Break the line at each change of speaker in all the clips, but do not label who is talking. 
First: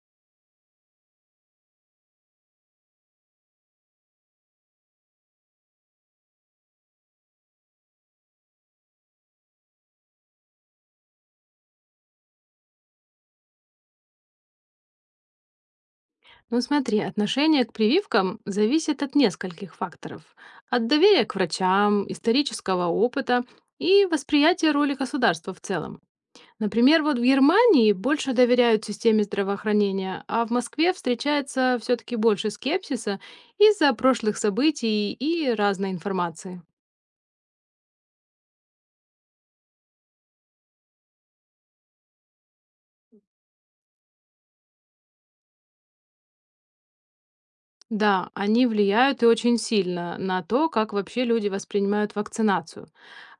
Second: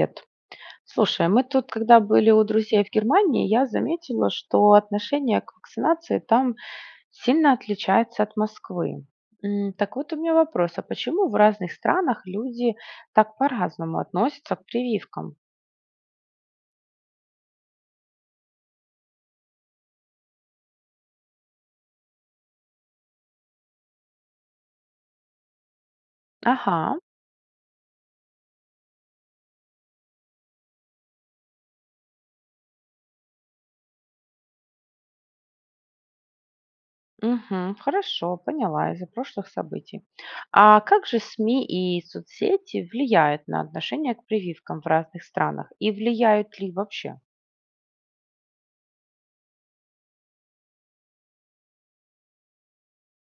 Привет. Слушай, а мы тут, когда были у друзей в Германии, я заметила, что отношение к вакцинации там сильно отличается от Москвы. Так вот у меня вопрос, а почему в разных странах люди так по-разному относятся к прививкам?
Ну смотри, отношение к прививкам зависит от нескольких факторов. От доверия к врачам, исторического опыта и восприятия роли государства в целом.
Ага,
Например, вот в Германии больше доверяют системе здравоохранения, а в Москве встречается все-таки больше скепсиса из-за прошлых событий и разной информации.
мгм, хорошо, поняла из-за прошлых событий. А как же СМИ и соцсети влияют на отношение к прививкам в разных странах? И влияют ли вообще?
Да, они влияют и очень сильно на то, как вообще люди воспринимают вакцинацию.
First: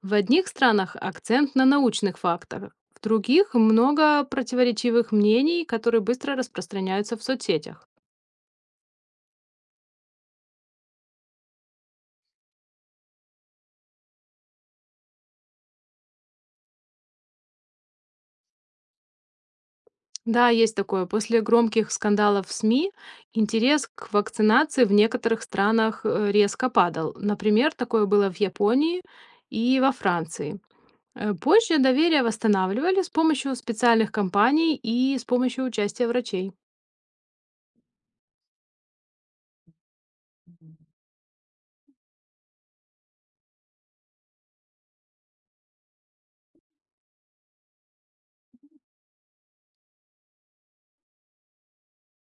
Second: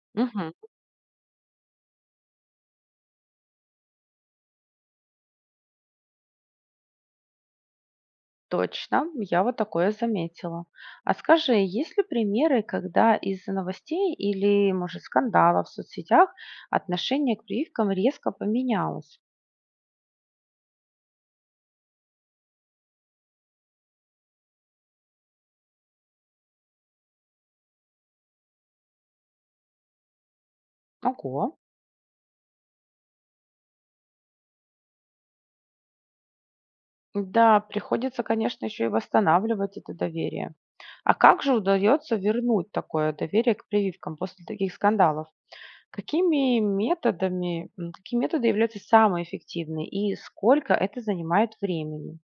В одних странах акцент на научных фактах, в других много противоречивых мнений, которые быстро распространяются в соцсетях.
Точно, я вот такое заметила. А скажи, есть ли примеры, когда из-за новостей или, может, скандалов в соцсетях отношение к прививкам резко поменялось?
Да, есть такое. После громких скандалов в СМИ интерес к вакцинации в некоторых странах резко падал. Например, такое было в Японии и во Франции. Э,
Ого.
Позже доверие восстанавливали с помощью специальных компаний и с помощью участия врачей.
Да, приходится, конечно, еще и восстанавливать это доверие. А как же удается вернуть такое доверие к прививкам после таких скандалов? Какими методами, какие методы являются самые эффективные и сколько это занимает времени?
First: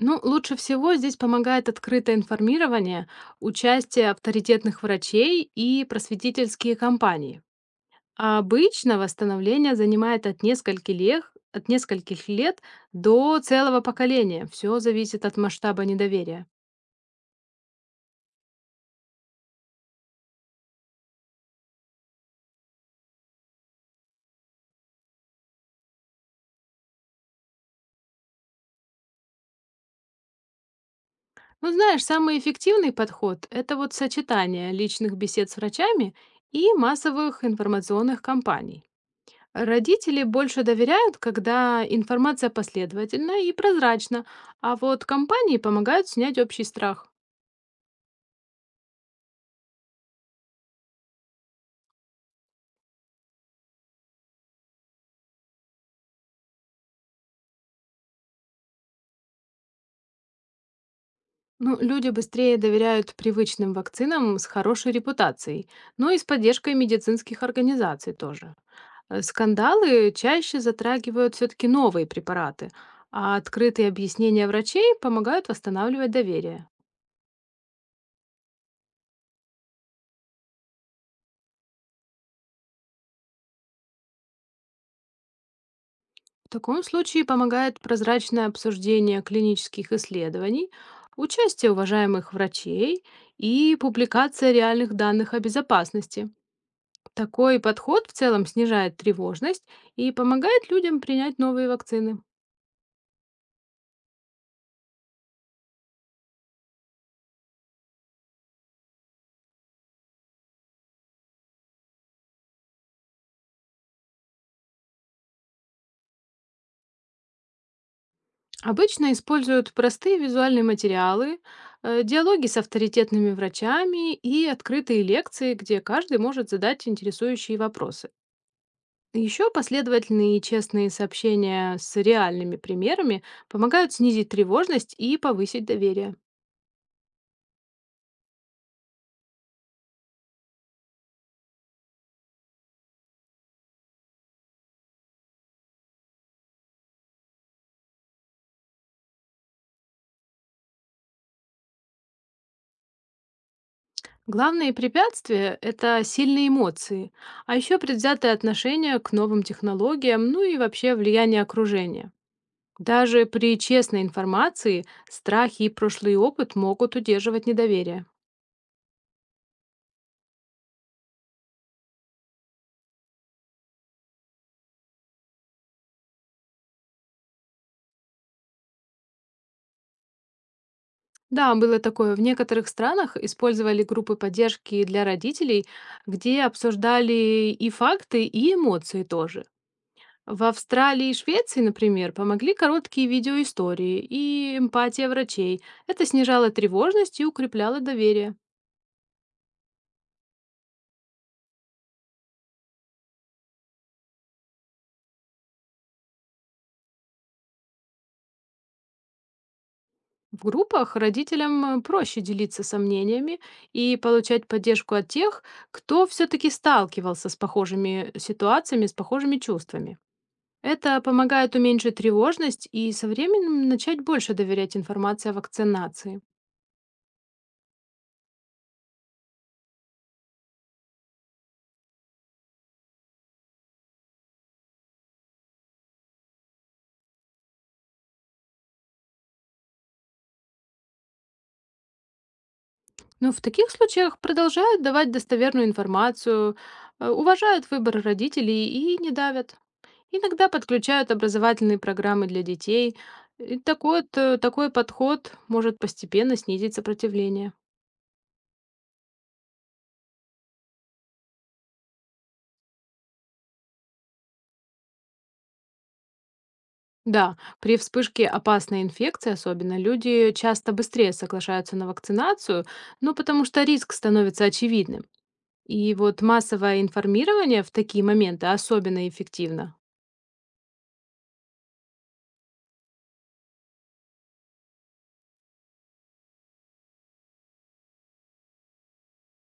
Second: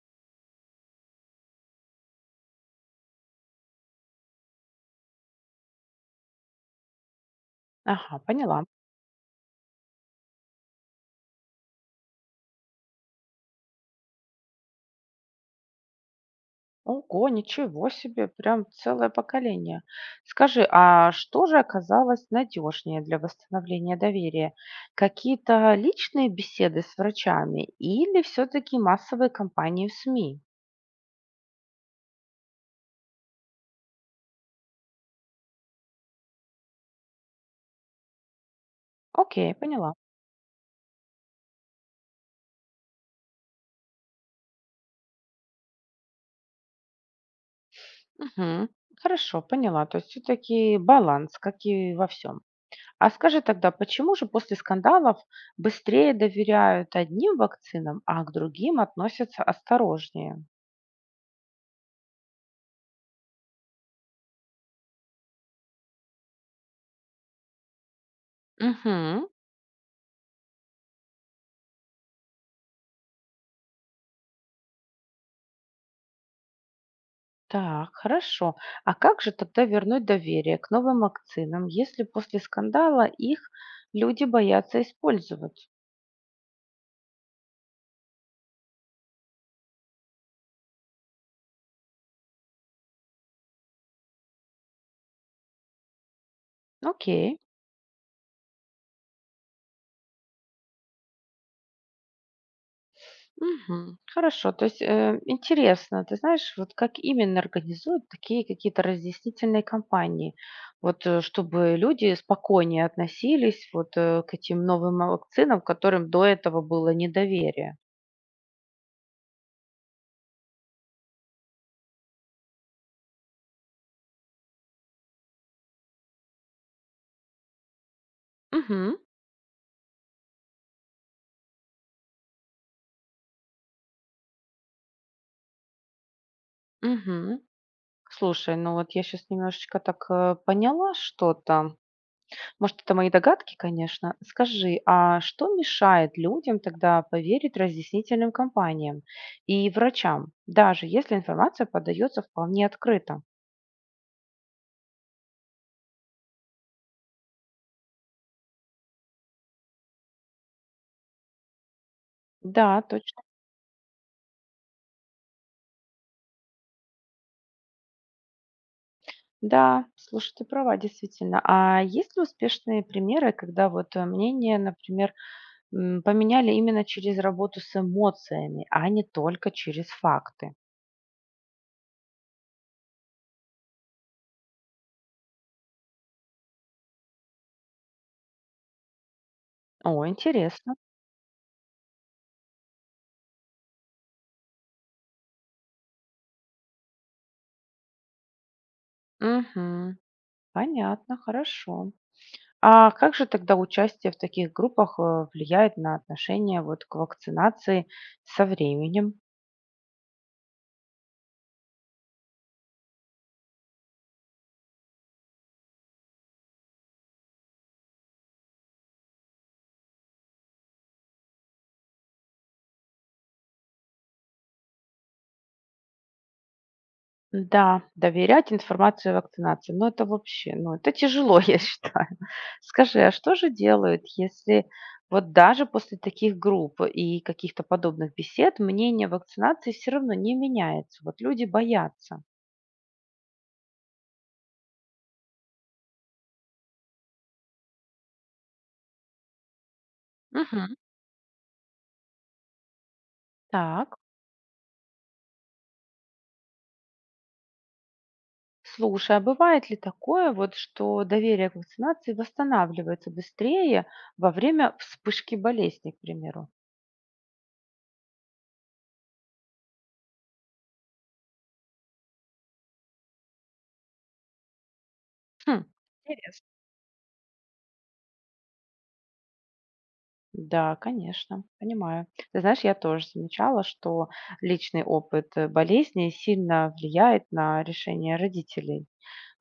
Ну, лучше всего здесь помогает открытое информирование, участие авторитетных врачей и просветительские кампании.
Ага,
А
поняла.
обычно восстановление занимает от нескольких лет до целого поколения. Все зависит от масштаба недоверия.
Ого, ничего себе, прям целое поколение. Скажи, а что же оказалось надежнее для восстановления доверия? Какие-то личные беседы с врачами или все-таки массовые кампании в СМИ?
Ну, знаешь, самый эффективный подход – это вот сочетание личных бесед с врачами и массовых информационных кампаний.
Окей, поняла.
Родители больше доверяют, когда информация последовательна и прозрачна, а вот компании помогают снять общий страх.
Мгм. Хорошо, поняла. То есть все-таки баланс, как и во всем. А скажи тогда, почему же после скандалов быстрее доверяют одним вакцинам, а к другим относятся осторожнее?
Ну, люди быстрее доверяют привычным вакцинам с хорошей репутацией, ну и с поддержкой медицинских организаций тоже. Э,
Мгм.
Скандалы чаще затрагивают все-таки новые препараты, а открытые объяснения врачей помогают восстанавливать доверие.
Так, хорошо. А как же тогда вернуть доверие к новым вакцинам, если после скандала их люди боятся использовать?
В таком случае помогает прозрачное обсуждение клинических исследований, участие уважаемых врачей и публикация реальных данных о безопасности.
Окей.
Такой подход в целом снижает тревожность и помогает людям принять новые вакцины.
Мгм. Хорошо. То есть интересно, ты знаешь, вот как именно организуют такие какие-то разъяснительные кампании, вот чтобы люди спокойнее относились вот к этим новым вакцинам, которым до этого было недоверие.
Обычно используют простые визуальные материалы, диалоги с авторитетными врачами и открытые лекции, где каждый может задать интересующие вопросы.
Угу,
Еще последовательные и честные сообщения с реальными примерами помогают снизить тревожность и повысить доверие.
угу. Слушай, ну вот я сейчас немножечко так поняла что-то. Может, это мои догадки, конечно. Скажи, а что мешает людям тогда поверить разъяснительным компаниям и врачам, даже если информация подается вполне открыто?
Главные препятствия – это сильные эмоции, а еще предвзятое отношение к новым технологиям, ну и вообще влияние окружения.
Да, точно.
Даже при честной информации страхи и прошлый опыт могут удерживать недоверие.
Да, слушай, ты права, действительно. А есть ли успешные примеры, когда вот мнение, например, поменяли именно через работу с эмоциями, а не только через факты?
Да, было такое. В некоторых странах использовали группы поддержки для родителей, где обсуждали и факты, и эмоции тоже.
О,
В
интересно.
Австралии и Швеции, например, помогли короткие видеоистории и эмпатия врачей. Это снижало тревожность и укрепляло доверие.
Угу, понятно, хорошо. А как же тогда участие в таких группах, влияет на отношение вот к вакцинации со временем?
В группах родителям проще делиться сомнениями и получать поддержку от тех, кто все-таки сталкивался с похожими ситуациями, с похожими чувствами. Это помогает уменьшить тревожность и со временем начать больше доверять информации о вакцинации.
Да, доверять информации о вакцинации, ну это вообще, ну это тяжело, я считаю. Скажи, а что же делают, если вот даже после таких групп и каких-то подобных бесед мнение о вакцинации все равно не меняется? Вот люди боятся.
Ну, в таких случаях продолжают давать достоверную информацию, уважают выбор родителей и не давят. Иногда
Мгм.
подключают образовательные программы для детей. И
Так.
такой, вот, такой подход может постепенно снизить сопротивление.
Слушай, а бывает ли такое, вот, что доверие к вакцинации восстанавливается быстрее во время вспышки болезни, к примеру?
Да, при вспышке опасной инфекции особенно люди часто быстрее соглашаются на вакцинацию, ну потому что риск становится очевидным.
Хм,
И вот
интересно.
массовое информирование в такие моменты особенно эффективно.
Да, конечно, понимаю. Ты знаешь, я тоже замечала, что личный опыт болезни сильно влияет на решение родителей.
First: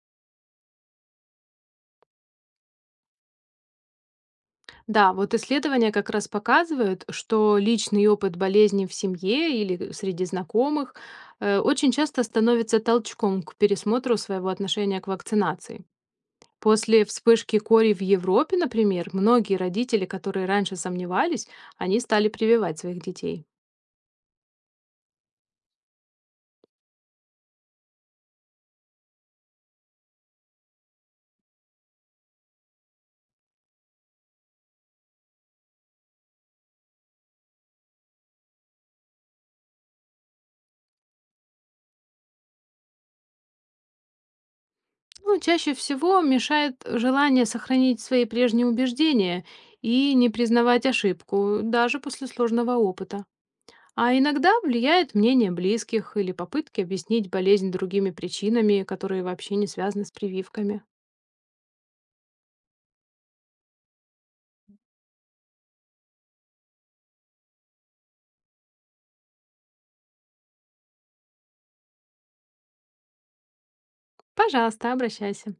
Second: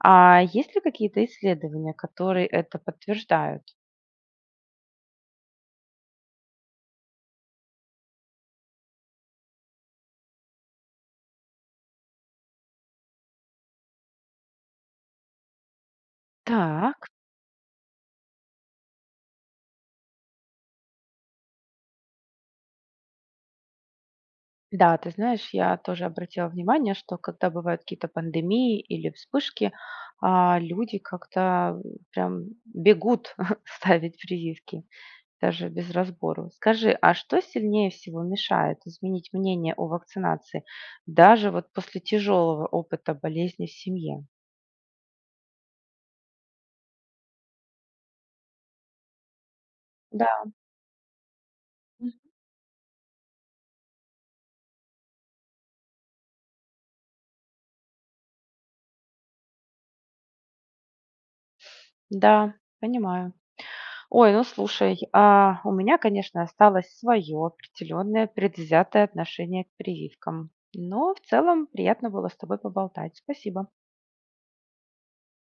А есть ли какие-то исследования, которые это подтверждают?
Да, вот исследования как раз показывают, что личный опыт болезни в семье или среди знакомых очень часто становится толчком к пересмотру своего отношения к вакцинации. После
Так.
вспышки кори в Европе, например, многие родители, которые раньше сомневались, они стали прививать своих детей.
Да, ты знаешь, я тоже обратила внимание, что когда бывают какие-то пандемии или вспышки, а, люди как-то прям бегут ставить прививки, даже без разбору. Скажи, а что сильнее всего мешает изменить мнение о вакцинации, даже вот после тяжелого опыта болезни в семье?
Ну, чаще всего мешает желание сохранить свои прежние убеждения и
Да,
не признавать ошибку, даже после сложного опыта. А иногда влияет мнение близких или попытки объяснить болезнь другими причинами, которые вообще не связаны с прививками.
да, понимаю. Ой, ну слушай, а, у меня, конечно, осталось свое определенное предвзятое отношение к прививкам. Но в целом приятно было с тобой поболтать. Спасибо.
Пожалуйста, обращайся.